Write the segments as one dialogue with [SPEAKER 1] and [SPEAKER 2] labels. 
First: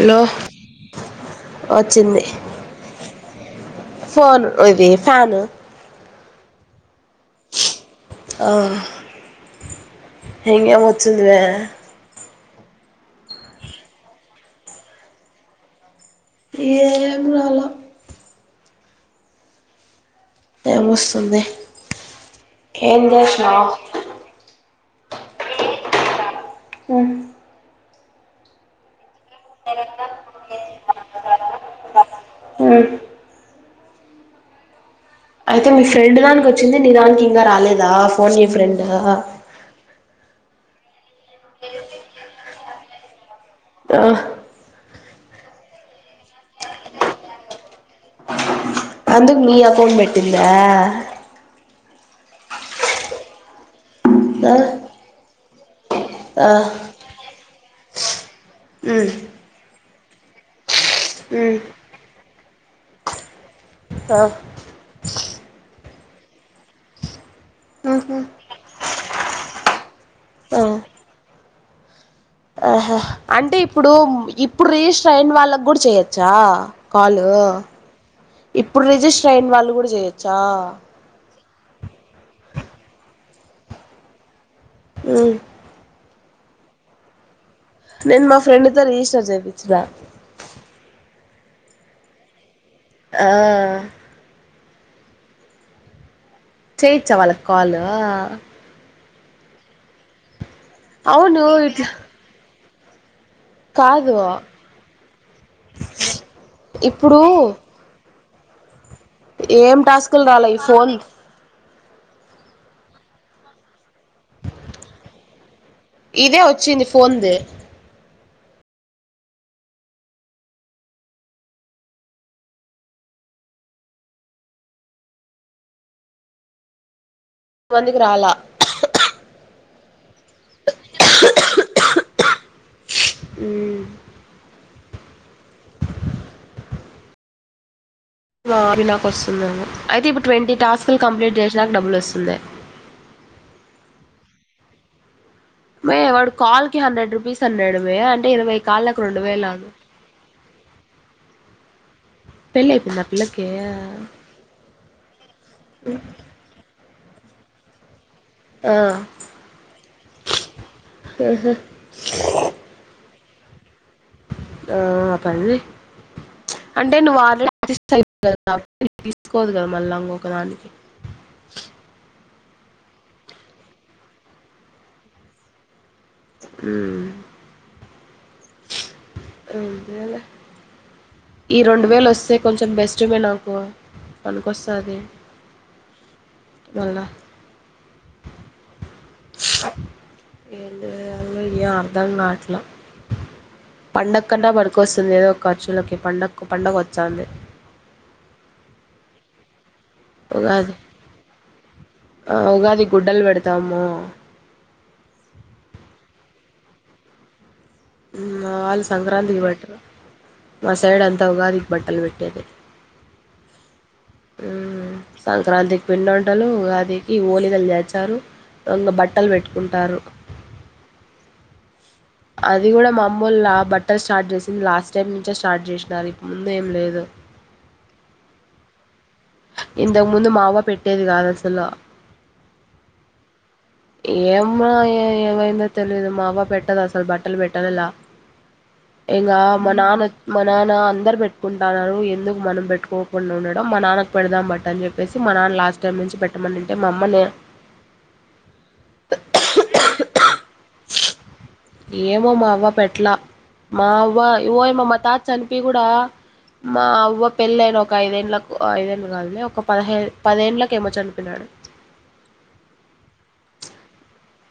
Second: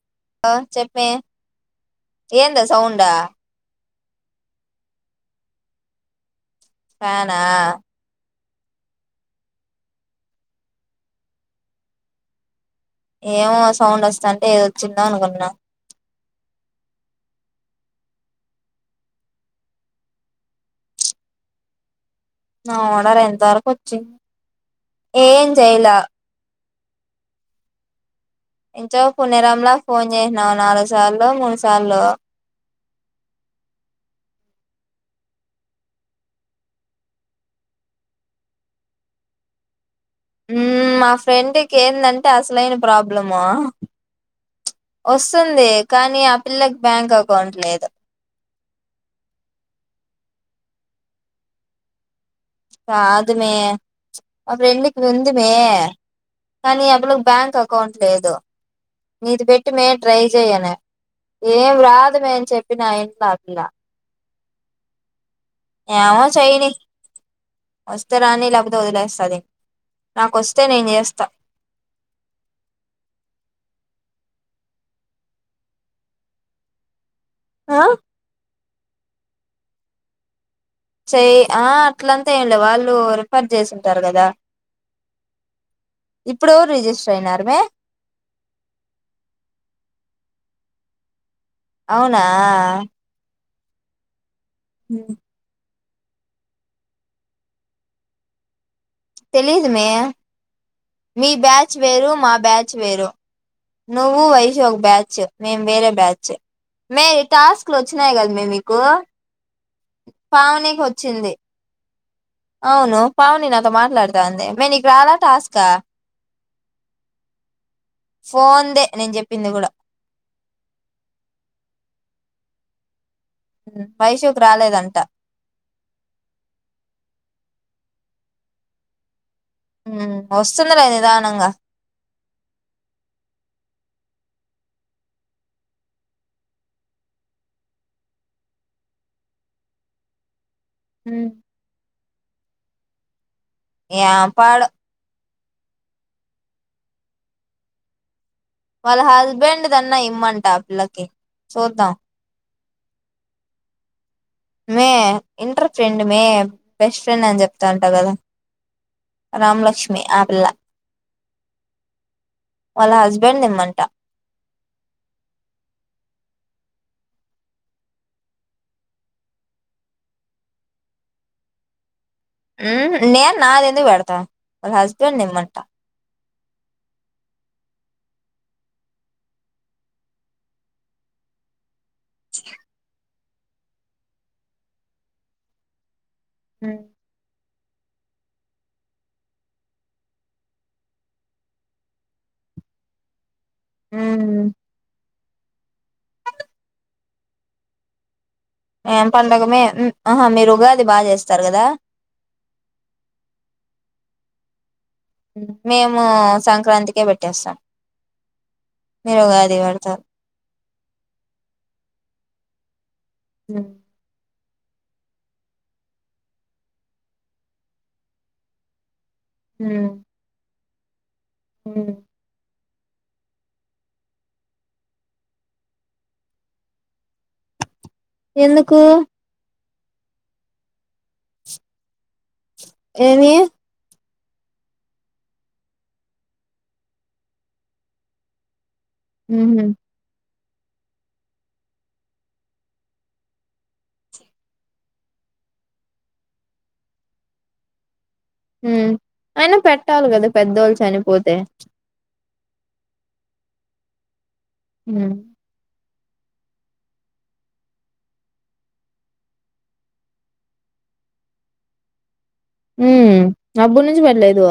[SPEAKER 1] Hello
[SPEAKER 2] ఆ చెప్పవే
[SPEAKER 1] వచ్చింది
[SPEAKER 2] ఎందా సౌండా
[SPEAKER 1] ఫోన్ ఇది ఫ్యాను
[SPEAKER 2] ఫ్యానా
[SPEAKER 1] ఆ ఇంగెం వచ్చిందిలే
[SPEAKER 2] ఏమో సౌండ్ వస్తాంటే ఏది వచ్చిందో అనుకున్న
[SPEAKER 1] ఏం రాలా టైం మస్తుంది
[SPEAKER 2] నా ఆర్డర్ ఎంత వరకు వచ్చింది ఏం చేయలా
[SPEAKER 1] ఉమ్
[SPEAKER 2] ఇంచో పునేరాంల ఫోన్ చేసినావ్ నాలుగు సార్లో మూడు సార్లో
[SPEAKER 1] ఉ అయితే మీ ఫ్రెండ్ దానికి వచ్చింది నీదానికి ఇంకా రాలేదా ఫోన్ ఏ ఫ్రెండ్
[SPEAKER 2] ఉమ్ మా ఫ్రెండ్కెందంటే అసలైన ప్రాబ్లము
[SPEAKER 1] ఆహ్
[SPEAKER 2] ఒస్తుంది కానీ ఆ పిల్లకి బ్యాంక్ అకౌంట్ లేదు
[SPEAKER 1] అందుకు నీ అకౌంట్ పెట్టిందా
[SPEAKER 2] కాదుమే మా
[SPEAKER 1] ఆ
[SPEAKER 2] ఫ్రెండ్క్ దిమే కానీ అ పిల్లక్ బ్యాంక్ అక్ కౌంట్ లేదు
[SPEAKER 1] ఉ
[SPEAKER 2] మేము ట్రై చెయనే ఏం రాదు మే అని చెప్పిన నా ఎట్లోగో
[SPEAKER 1] ఆ
[SPEAKER 2] ఏమో చెయని వస్తే
[SPEAKER 1] ఉహు
[SPEAKER 2] రాని లేకపోతే వదిలేస్తది
[SPEAKER 1] ఆ
[SPEAKER 2] నాకొస్తే నేన్ చేస్తా
[SPEAKER 1] ఆహా అంటే ఇప్పుడు ఇప్పుడు రిజిస్టర్ అయిన వాళ్ళకి కూడా చెయొచ్చా కాల్ హ్
[SPEAKER 2] ఆ
[SPEAKER 1] ఇప్పుడు రిజిస్ ట్రైన్ వాళ్ళు కూడ చేయొచ్చా
[SPEAKER 2] చెయ ఆ అట్లంతా ఏంలె వాళ్ళు రిఫర్ చేసుంటారు కదా
[SPEAKER 1] ఉ
[SPEAKER 2] ఇప్పుడు ఎవరు రిజిస్టర్ అయినరుమే
[SPEAKER 1] నేను మా ఫ్రెండ్తో రిజిస్టర్ చేపించిన
[SPEAKER 2] అవునా
[SPEAKER 1] ఆ
[SPEAKER 2] హుమ్
[SPEAKER 1] చెయిచ్చా వాళ్ళకి కాలు
[SPEAKER 2] తెలీదుమే మీ
[SPEAKER 1] అవును
[SPEAKER 2] బ్యాచ్
[SPEAKER 1] ఇట్లా
[SPEAKER 2] వేరు మా బ్యాచ్ వేరూ
[SPEAKER 1] కాదు
[SPEAKER 2] నువ్వు వైశు ఒక బ్యాచ్ మేం వేరే బ్యాచ్ మే
[SPEAKER 1] ఇప్పుడు
[SPEAKER 2] టాస్క్లు వచ్చినాయి కదా [unintelligible]
[SPEAKER 1] ఏం టాస్కులు రాలే ఈ
[SPEAKER 2] పావనికి
[SPEAKER 1] ఫోన్
[SPEAKER 2] వచ్చింది అవును పావని నాతో మాట్లాడుత్తాంది మే నీకు రాలా టాస్కా
[SPEAKER 1] ఇదే వచ్చింది ఫోన్ది
[SPEAKER 2] ఫోన్ దే నేను చెప్పింది కూడా వైషూ రాలేదంట
[SPEAKER 1] వందికు రాలా
[SPEAKER 2] వస్తుందిలే నిదానంగా
[SPEAKER 1] అ నాకు వస్తుంది ఏమో అయితే ఇప్పుడు ట్వంటీ టాస్కులు కంప్లీట్ చేసిన డబ్బులు ఓస్తుంది దే
[SPEAKER 2] ఎంపాడో
[SPEAKER 1] మే వాడు కాల్ కి హండ్రెడ్ రుపీస్ అన్నాడు మే ఇరవై
[SPEAKER 2] వాళ్ళ
[SPEAKER 1] కాళ్ళకు రెండు
[SPEAKER 2] హస్బెండ్
[SPEAKER 1] వేలు
[SPEAKER 2] దన్న ఇమ్మంట పిల్లకి చూద్దాం
[SPEAKER 1] పెళ్లయిపోయింద పిల్లకి
[SPEAKER 2] మే ఇంటర్ ఫ్రెండ్ మే బెస్ట్ ఫ్రెండ్ అని చెప్తాంట కదా
[SPEAKER 1] ఆ
[SPEAKER 2] రామలక్ష్మి ఆ పిల్ల వాళ్ళ హస్ పెన్ ఈమంట
[SPEAKER 1] ఆ పనీచే అంటే నువ్వు [unintelligible] కదా తీసుకోదు కదా మళ్ళాంకొకదానికి
[SPEAKER 2] నేను నాది ఎందుకు పెడతా వల్ల హస్బెండ్ నిమ్మంటా
[SPEAKER 1] ఉ రెండు వేల ఈ రెండు వేలు వస్తే కొంచెం బెస్ట్మే నాకు పనికొస్థాది వెన్నా ఏం చేయాలో ఏం అర్థంకాట్లే పండకన్నా పడుకొస్తుంది ఏదో ఖర్చులకి పండకు పండగ వస్చంది
[SPEAKER 2] ఏం పండగ మే ఆహా మీరు
[SPEAKER 1] ఉగాది
[SPEAKER 2] బాగా చేస్తారు కదా
[SPEAKER 1] ఉగాది గుడ్డలు పెడతాము
[SPEAKER 2] మేము సంక్రాంతిికే పెట్టేస్తా
[SPEAKER 1] మా వాళ్ళు సంక్రాంతికి బెట్టరు
[SPEAKER 2] పెడతారు
[SPEAKER 1] మా సైడ్ అంతా ఉగాదికి బట్టలు పెట్టేది
[SPEAKER 2] అ
[SPEAKER 1] సంక్రాంతికి పిండి వంటలు ఉగాదికి ఓలీదలు చేర్చారు దంగ బట్ట తక్కలు పెట్టుకుంటారు
[SPEAKER 2] హు
[SPEAKER 1] అది కూడా మా అమ్మోళ్లు బట్టర్ స్టార్ట్ చేసింది లాస్ట్ టైం నుంచే స్టార్ట్ చేసినారు ఇంతక ముందు ఏం లేదు
[SPEAKER 2] ఎందుకు
[SPEAKER 1] ఇంతకు ముందు మా అవ్వ పెట్టేది కాదాసలు
[SPEAKER 2] ఏమి
[SPEAKER 1] ఏమ్మా ఏ ఏమైందో తెలియదు మా అవ్వ పెట్టదు అసలు బట్టలు పెట్టదెళ్ల యంగా మా‌ నాన్న మా నాన్న అందరు పెట్టుకుంటన్నారు ఎందుకు మనం పెట్టుకోకుండా ఉండడం మా నాన్న పెడదాం బట్ అని చెప్పేసి మా నాన్న లాస్ట్ టైమ్ నుంచి పెట్ట మంటుంటే మా అమ్మనే
[SPEAKER 2] ఉ అయినా పెట్టాలి కదా పెద్దోళ్ళు చనిపోతే
[SPEAKER 1] ఏమో మా అవ్వ పెట్లా మా అవ్వ వోయమ్మ
[SPEAKER 2] హ్మ్
[SPEAKER 1] మాతాత చనిపి కూడా మా అవ్వ పెళ్ళయిన ఒక ఐదేండ్లకు ఐదేళ్ళు కాదులే ఒక పదిహే పదేండ్లలకేమో చనిపోయినాడు.
[SPEAKER 2] ఉ అబ్బు నుంచి పట్టలేదువ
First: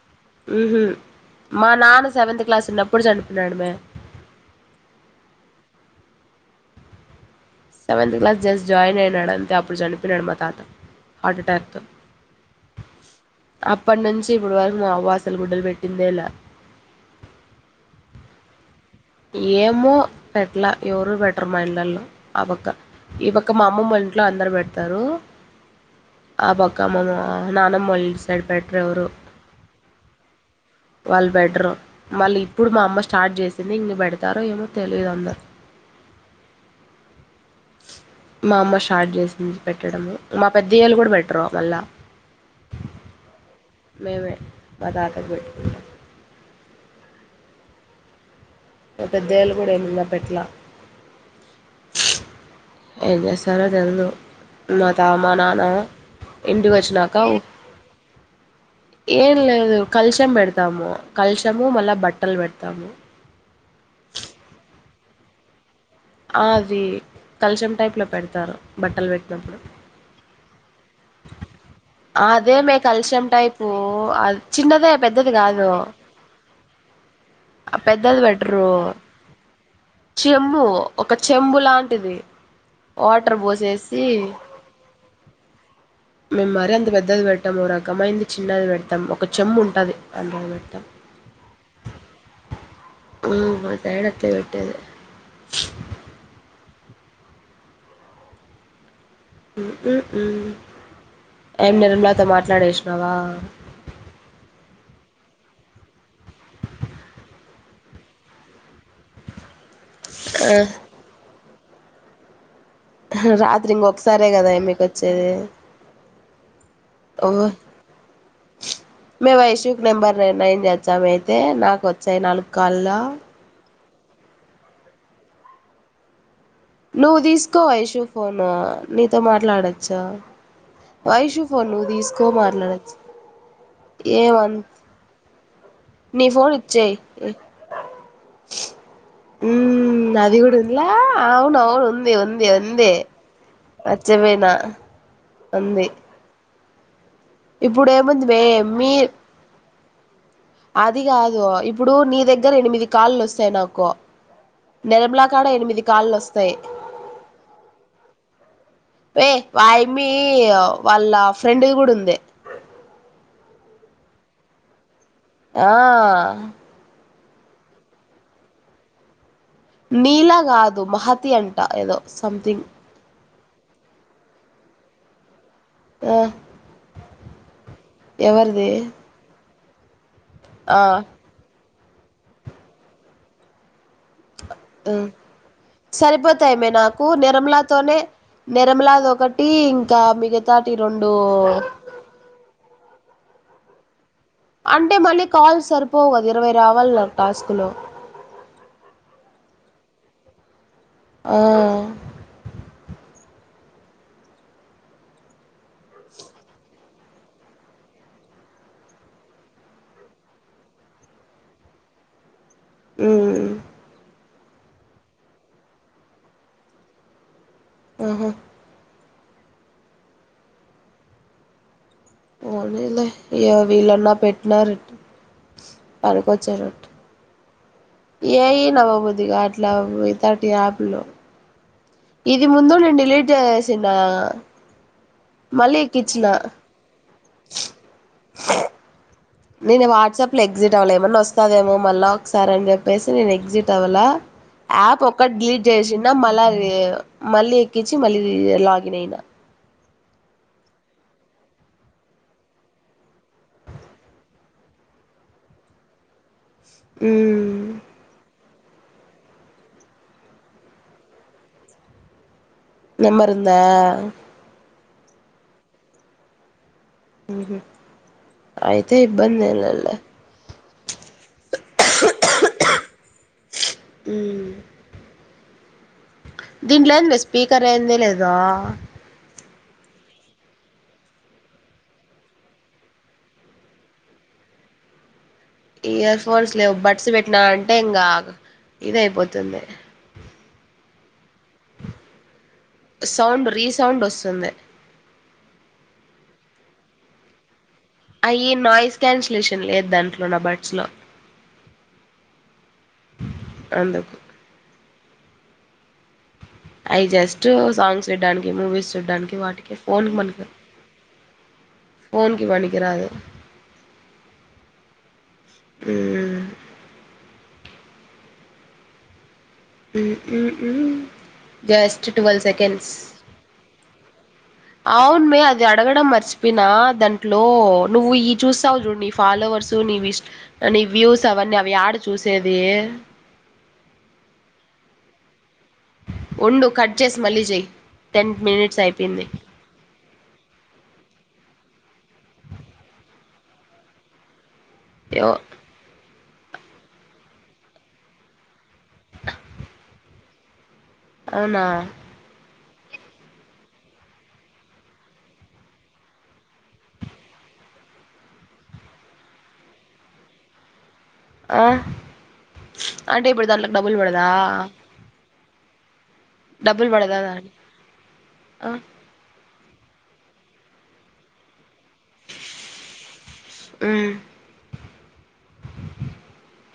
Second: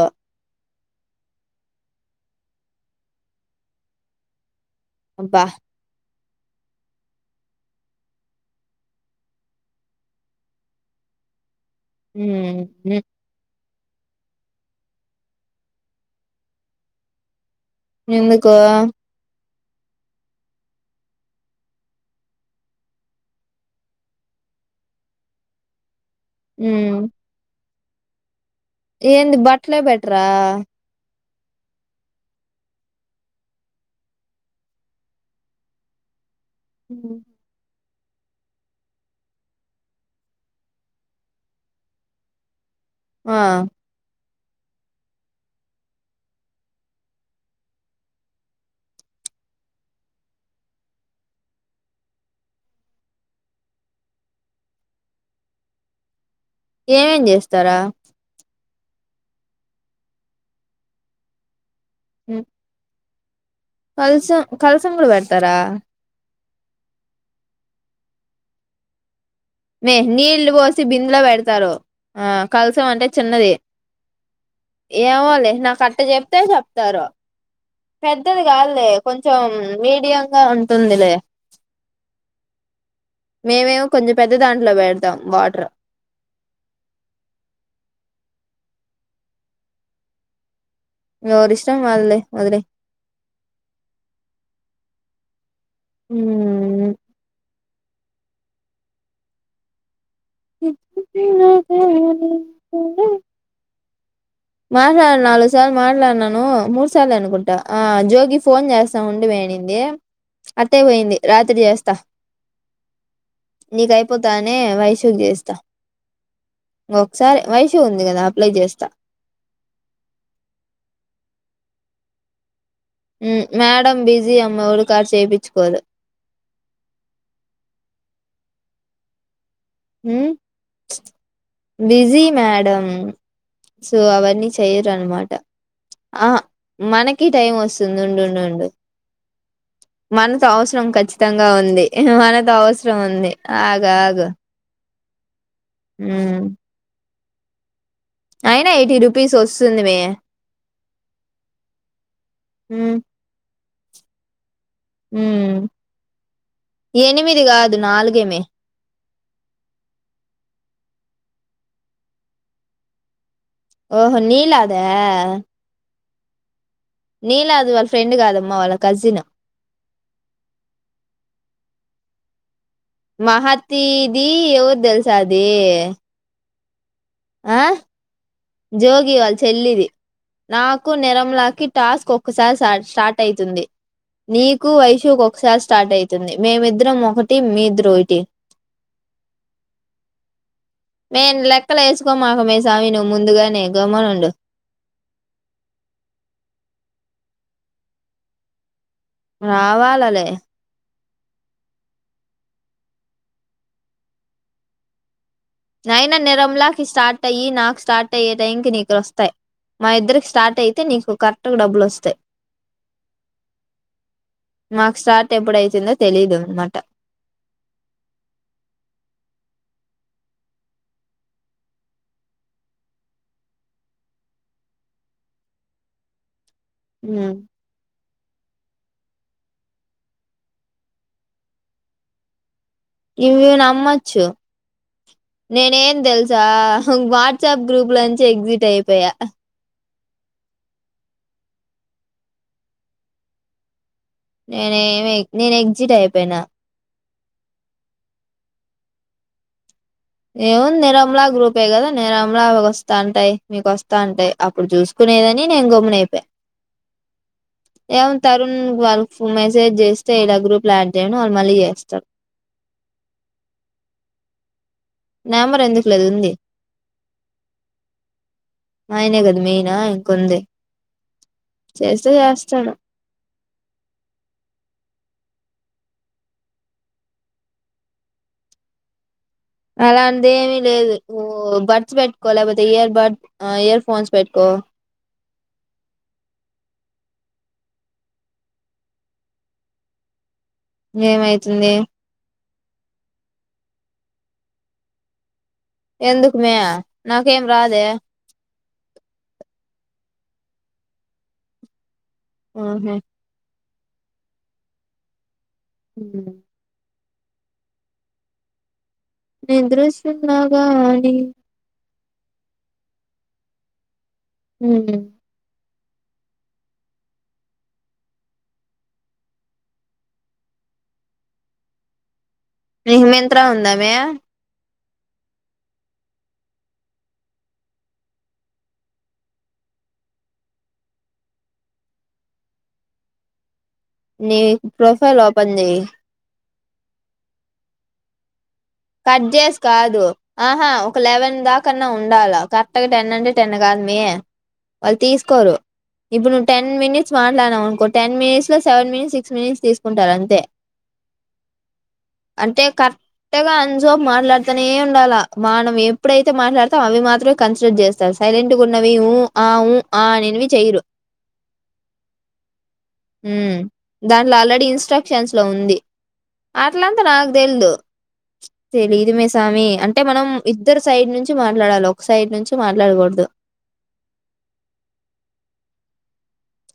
[SPEAKER 1] ఉహుమ్ మా నాన్న సెవెంత్ క్లాస్ ఉన్నప్పుడు చనిపినడమే
[SPEAKER 2] అబ్బా
[SPEAKER 1] సెవెంత్ క్లాస్ జస్ట్ జాయిన్ అయినాడు అంతే అప్పుడు చనిపోనాడు మా తాత హార్ట్ ఎటాక్ తో
[SPEAKER 2] హూ
[SPEAKER 1] అప్పటి నుంచి ఇప్పుడు వరకు మా అవ్వ అసలు గుడ్డలు పెట్టిందేలా
[SPEAKER 2] ఎందుకూ
[SPEAKER 1] ఏమో పెట్లా ఎవరు పెట్టరు మా ఇళ్లల్లో ఆ పక్క ఈ పక్క మా అమ్మమ్మళ్ళింట్లో అందరు పెడతారు. ఆ పక్క
[SPEAKER 2] హ్మ్
[SPEAKER 1] అమమ్మ నానమ్ [unintelligible] సైడ్ పేట్
[SPEAKER 2] ఏంది బట్లే పెట్రా
[SPEAKER 1] పెట్రు మళ్ళీ ఇప్పుడు మా అమ్మ స్టార్ట్ చేసి ఇన్నీ పెడతారో ఏమో తెలియదు అందరు
[SPEAKER 2] హు
[SPEAKER 1] మా అమ్మ స్టార్ట్ చేసింది పెట్టడము మా పెద్దయ్యళ్ళు కూడా బెటరు మళ్ళా
[SPEAKER 2] ఆ
[SPEAKER 1] [unintelligible] మా పెద్దయ్యవాళ్ళు కూడా ఏం ఇంగ పెట్లా ఏం చేస్తారో తెలుదు మా తాత నాన్న ఏమో
[SPEAKER 2] ఎం ఎం చేస్తారు
[SPEAKER 1] ఏం లేదు కలశము పెడతాము కల్శము మళ్ళా బట్టల్ పెడతాము
[SPEAKER 2] కలసం కల్స్ కలశం కూడ పెడతారా
[SPEAKER 1] ఆ అది కల్షం టైప్ లో పెడతారు బట్టలు పెట్టి
[SPEAKER 2] మే నీళ్లు పోసి బిందులో పెడతారు ఆ
[SPEAKER 1] అదే మే
[SPEAKER 2] కలసం అంటే
[SPEAKER 1] కల్షం
[SPEAKER 2] చిన్నది
[SPEAKER 1] టైపు అది చిన్నదే
[SPEAKER 2] ఏమో
[SPEAKER 1] పెద్దది
[SPEAKER 2] లే
[SPEAKER 1] కాదు
[SPEAKER 2] నాకట్ట చెప్తే చెప్తారు పెద్దది కాదులే కొంచెం మీడియంగా
[SPEAKER 1] చెంబు ఒక
[SPEAKER 2] ఉంటుందిలే
[SPEAKER 1] చెంబు లాంటిది వా
[SPEAKER 2] మేమేమో కొంచెం పెద్ద దాంట్లో పెడతాం వాట్రు
[SPEAKER 1] మేము మరి అంత పెద్దది పెడతాం రకమయింది చిన్నది పెడతాం ఒక చెమ్ము ఉంటది అండది పెడతాం
[SPEAKER 2] ఇవరిష్టం వాళ్లది లే వదిలేయ్
[SPEAKER 1] మ్మ్ మా సైడ్ అట్లే పెట్టేది
[SPEAKER 2] హు
[SPEAKER 1] ఏం నిర్మలాతో మాట్లాడేసినావా
[SPEAKER 2] మాట్లాడ నాలుగు సార్లు మాట్లాడినను మూడు సార్లు అనుకుంటా ఆ జోగి ఫోన్ చేస్త ఉండు మే అని ఎమ్ ఆటే పోయింది రాత్ చేస్త
[SPEAKER 1] రాత్రి
[SPEAKER 2] నీక
[SPEAKER 1] ఇంకొకసారే కదా
[SPEAKER 2] అయిపోతానే
[SPEAKER 1] మీకు
[SPEAKER 2] వైషు కి
[SPEAKER 1] వచ్చేది
[SPEAKER 2] చేస్త ఇంకొక్సారి వైషూ ఉంది కదా ఆపిల్ల కి చేస్త
[SPEAKER 1] మేము వైశూక్ నెంబర్ నైన్ చేచ్చాం అయితే నాకు వచ్చాయి నాలుగు కళ్ళ
[SPEAKER 2] మేడం బిజీ అమ్మ ఉ కాడ చెపిచుకోదు
[SPEAKER 1] నువ్వు తీసుకో వైషు ఫోన్ నీతో మాట్లాడ నువ్వు
[SPEAKER 2] బిజీ
[SPEAKER 1] తీసుకో
[SPEAKER 2] మేడం
[SPEAKER 1] మాట్లాడొచ్చు
[SPEAKER 2] సో అవన్నీ
[SPEAKER 1] ఏమంత
[SPEAKER 2] చెయరున్మాట
[SPEAKER 1] నీ
[SPEAKER 2] ఆ
[SPEAKER 1] ఫోన్ ఇచ్చేయి
[SPEAKER 2] మనకి టైం వస్తుంది ఉండుండుండు
[SPEAKER 1] మ్మ్ అది
[SPEAKER 2] మనతో
[SPEAKER 1] కూడా ఉందిలా
[SPEAKER 2] అవసరం ఖచ్చితంగా
[SPEAKER 1] అవును అవును
[SPEAKER 2] ఉంది
[SPEAKER 1] ఉంది
[SPEAKER 2] మనతో అవసరం ఉంది ఆగ్ ఆగ్
[SPEAKER 1] మర్చిపోయినా ఉంది
[SPEAKER 2] హుమ్
[SPEAKER 1] ఇప్పుడేముంది వే మీ
[SPEAKER 2] దుంది మే
[SPEAKER 1] అది గాదు ఇప్పుడు నీ దగ్గర ఎనిమిది కాళ్లు ఒస్తాయి నాక్ కు
[SPEAKER 2] ఉ ఎనిమిది గాదు నాలుగేమే
[SPEAKER 1] వయ్ వాయమ్మి వాళ్ళ ఫ్రెండ్ గుడా ఉంది
[SPEAKER 2] ఓహో నిలాదా
[SPEAKER 1] ఆ హా
[SPEAKER 2] నీలాదు వాళ్ళ ఫ్రెండ్ గాదమ్మ వాళ్ళ కజిన్
[SPEAKER 1] నీలా గాదు మహతి అంట ఏదో సమ్థింగ్
[SPEAKER 2] మహతిది ఎవర్ తెల్సా అద్ దే
[SPEAKER 1] ఎవర్ది
[SPEAKER 2] జోగి వాళ్ళ చెల్లిది నాకు నిరంలాకి టాస్క్ ఒక్కసారి స్టార్ట్ ఐతుంది
[SPEAKER 1] అ
[SPEAKER 2] అయితుంది
[SPEAKER 1] సరిపోతాయమే
[SPEAKER 2] మేమిద్దరం
[SPEAKER 1] నాకు
[SPEAKER 2] ఒకటి మీద్దరు
[SPEAKER 1] నిర్మలాతోనే
[SPEAKER 2] ఒకటి
[SPEAKER 1] నిర్మలాది ఒకటి ఇంకా మిగతాది
[SPEAKER 2] మెయ్ లేక్కల ఎస్కో మాకు మే సామి నువు ముందుగ నే గమ్మునుండు
[SPEAKER 1] అంటే మళ్ళీ కాల్స్ సరిపోవు ఇరవై రావాలి నాకు టాస్క్లో
[SPEAKER 2] రావాలలే
[SPEAKER 1] ఆ
[SPEAKER 2] ఐనా నిరంలాకి స్టార్ట్ అయ్యి నాకు స్టార్ట్ అయ్యే టైంకి నీకు ఒస్తయి మా ఇద్దరికి స్టార్ట్ ఐతే నీకు కరెక్ట్గా డబ్బులు ఒస్తాయ్
[SPEAKER 1] ఉమ్
[SPEAKER 2] మాకు స్టార్ట్ ఎప్పుడైతుందో తెలీదు అన్మాట
[SPEAKER 1] ఉహు పోనీలే అ వీళ్ళన్నా పెట్నారూ పనికొచ్చా
[SPEAKER 2] హుమ్
[SPEAKER 1] ఏయి నమ్మబుద్దిగాట్లా యితట్టి యాప్లు ఇది ముందు నేను డిలీట్ చేసేసినా
[SPEAKER 2] నేనే ఏం తెల్సా వాట్సాప్ గ్రూప్ లోంచి ఎగ్జిట్ ఐపోయా
[SPEAKER 1] నేను వాట్సాప్లో ఎక్సిస్ట్ అవ్వలె ఏమన్నా ఒస్తాదేమో మళ్ళ ఒకసారి అని చెప్పేసి నేను ఎక్సిస్ట్ అవ్వలా యాప్
[SPEAKER 2] నేనేమి
[SPEAKER 1] ఒక్కటి
[SPEAKER 2] నేను
[SPEAKER 1] డ్లీట్
[SPEAKER 2] ఎగ్జిట్
[SPEAKER 1] చేశిన్నా
[SPEAKER 2] అయిపోయినా
[SPEAKER 1] మళ్ళా దీ మళ్ళీ ఎక్కిచ్చి మళ్ళీ లాగిన్ ఐనా
[SPEAKER 2] ఏముంది నిర్మలా గ్రూపే కదా నిర్మలా వస్తాంటాయి మీకు వస్తా అంటాయి అప్పుడు చూసుకునేదని నేను గమ్మున అయిపోయిన
[SPEAKER 1] మ్మ్
[SPEAKER 2] ఎవు త [unintelligible] వాళ్ళ మెసేజ్ చేస్తే ఇలా గ్రూపులు యాడ్ చేయడం వాళ్ళు మళ్ళీ చేస్తారు
[SPEAKER 1] నెంబర్ ఉందా
[SPEAKER 2] నెంబర్ ఎందుకు లేదు ఉంది
[SPEAKER 1] అయితే
[SPEAKER 2] ఆయనే కదా
[SPEAKER 1] ఇబ్బంది ఏం
[SPEAKER 2] మెయిను
[SPEAKER 1] లేదులే
[SPEAKER 2] ఇంకొంది చేస్తే చేస్తాడు
[SPEAKER 1] మ్మ్ దీంట్లో ఏం మే స్పీకర్ ఏంది లేదు
[SPEAKER 2] అలాంటి ఏమి లేదు బడ్స్ పెట్టుకో లేకపోతే ఇయర్ బడ్ ఇయర్ ఫోన్స్ పెట్టుకో
[SPEAKER 1] ఇయర్ ఫోన్స్ లేవు బట్స్ పెట్టినా అంటే ఇంకా ఇది అయిపోతుంది
[SPEAKER 2] ఏమైతుంది
[SPEAKER 1] సౌండ్ రీసౌండ్ వస్తుంది
[SPEAKER 2] ఎందుకుమే నాకేం రాదే
[SPEAKER 1] అయ్య నాయిస్ క్యాన్సలేషన్ లేదు నా బడ్స్ లో
[SPEAKER 2] ఆహా
[SPEAKER 1] అందుకు
[SPEAKER 2] హమ్
[SPEAKER 1] ఐ జస్ట్ సాంగ్స్ ఇయడానికి మూవీస్ చూడ్డానికి వాటికి ఫోన్కి
[SPEAKER 2] నిద్రొస్తుందా
[SPEAKER 1] మనకి
[SPEAKER 2] బాగా అని
[SPEAKER 1] ఫోన్కి పనికిరాదు
[SPEAKER 2] హ
[SPEAKER 1] ఆ జస్ట్ ట్వెల్వ్ సెకండ్స్
[SPEAKER 2] నీకు మింత్రా ఉందామ్యా
[SPEAKER 1] అవును మే అది అడగడం మర్చిపోయినా దాంట్లో నువ్వు ఈ చూస్తావు చూడు నీ ఫాలోవర్సు నీ నీ వ్యూస్ అవన్నీ అవి ఆడ చూసేది
[SPEAKER 2] నీ ప్రొఫైల్ ఓపెన్ చెయ్య
[SPEAKER 1] ఉండు కట్ చేసి మళ్ళీ చేయి టెన్ మినిట్
[SPEAKER 2] కట్జేస్ కాదు ఆహా ఒక లెవెన్ దాకాన్నా ఉండాలి కరెక్ట్గా టెన్ అంటే టెన్ కాదు మీ వాళ్ళు
[SPEAKER 1] యో
[SPEAKER 2] తీసుకోరు ఇప్పుడు నువ్ టెన్ మిట్స్ మాట్లాడనుకో టె మనిట్స్ లా సెవన్ మినిట్స్ సిక్స్ మిట్ తీసుకుంటారు అంతే
[SPEAKER 1] అవునా
[SPEAKER 2] అంటే కరెక్ట్ గా సోపు మాట్లాడుతూనే ఉండాల మనం ఎప్పుడైతే మాట్లాడతా అవి మాత్రమే కన్సిడర్ చేస్తారు సైలెంట్ గా ఉన్నవి ఊ ఆఊ ఆ అనేనివి చెయ్యరు
[SPEAKER 1] ఆ అంటే ఇప్పుడు
[SPEAKER 2] ఉమ్
[SPEAKER 1] దాంట్లోకి డబ్బులు పడదా
[SPEAKER 2] దాంట్లో ఆల్రెడీ ఇన్స్ట్రక్షన్స్ లో ఉంది
[SPEAKER 1] డబ్బులు
[SPEAKER 2] అట్లంతా
[SPEAKER 1] పడదా
[SPEAKER 2] నాకు
[SPEAKER 1] దాని
[SPEAKER 2] తెలిదు
[SPEAKER 1] ఆ
[SPEAKER 2] తేలేదు మే స్వామి అంటే మనం ఇద్దరు సైడ్ నుంచి మాట్లాడలో ఒక సైడ్ నుంచి మాట్లాడకూడదు
[SPEAKER 1] మ్మ్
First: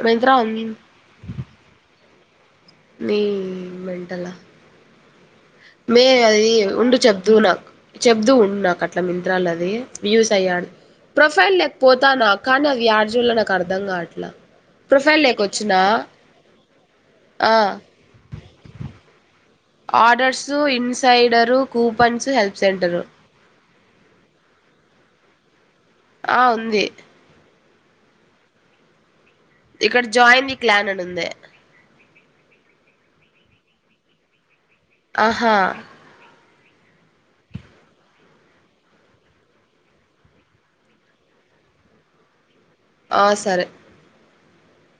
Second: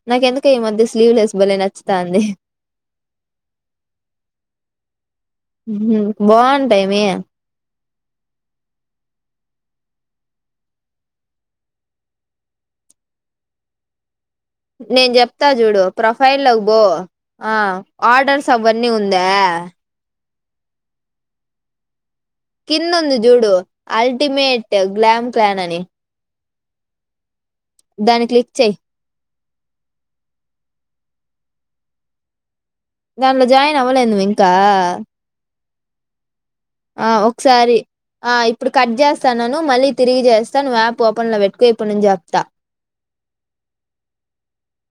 [SPEAKER 1] మింత్రా
[SPEAKER 2] నాకెందకో ఈ
[SPEAKER 1] ఉంది
[SPEAKER 2] మధ్య స్లీవ్లెస్ బలే నచ్చుతాంది
[SPEAKER 1] నీ మెంటాల
[SPEAKER 2] హ్మ్ బాగుంటాయి మే
[SPEAKER 1] చెబుదూవు ఉండు నాకు అట్లా మింత్రాల అది యూస్ అయ్యాను ప్రొఫైల్ లేకి పోతాను కానీ అది యాడచెయ్యాలొ నాకు అర్ధం కాట్లే
[SPEAKER 2] నేను చెప్తా చూడు ప్రొఫైల్ ల్లోకి బో ఆ ఆర్డర్స్ అవన్నీ ఉంద యా యా
[SPEAKER 1] ఆర్డర్స్ ఇన్సైడరు కూప్
[SPEAKER 2] కింద ఉంది జూడు అల్టిమేట్ గ్లామ్ ప్యాన్ అని
[SPEAKER 1] ఆ ఉంది
[SPEAKER 2] దాని క్లిక్ చేయ్
[SPEAKER 1] ఇక్కడ జాయిన్ ఈ క్లాన్ అని ఉంది
[SPEAKER 2] దాన్లో జాయిన్ అవ్వలేదు నువ్వు ఇంకా
[SPEAKER 1] ఆహా
[SPEAKER 2] ఆ ఒకసారి ఆ ఇప్పుడు కట్ చేస్తాన్నాను మళ్ళీ తిరిగి చేస్తా నువ్వు యాప్ ఓపెన్ లో పెట్టుకో ఇప్పుడు నిను చెప్తా
[SPEAKER 1] ఆ సరే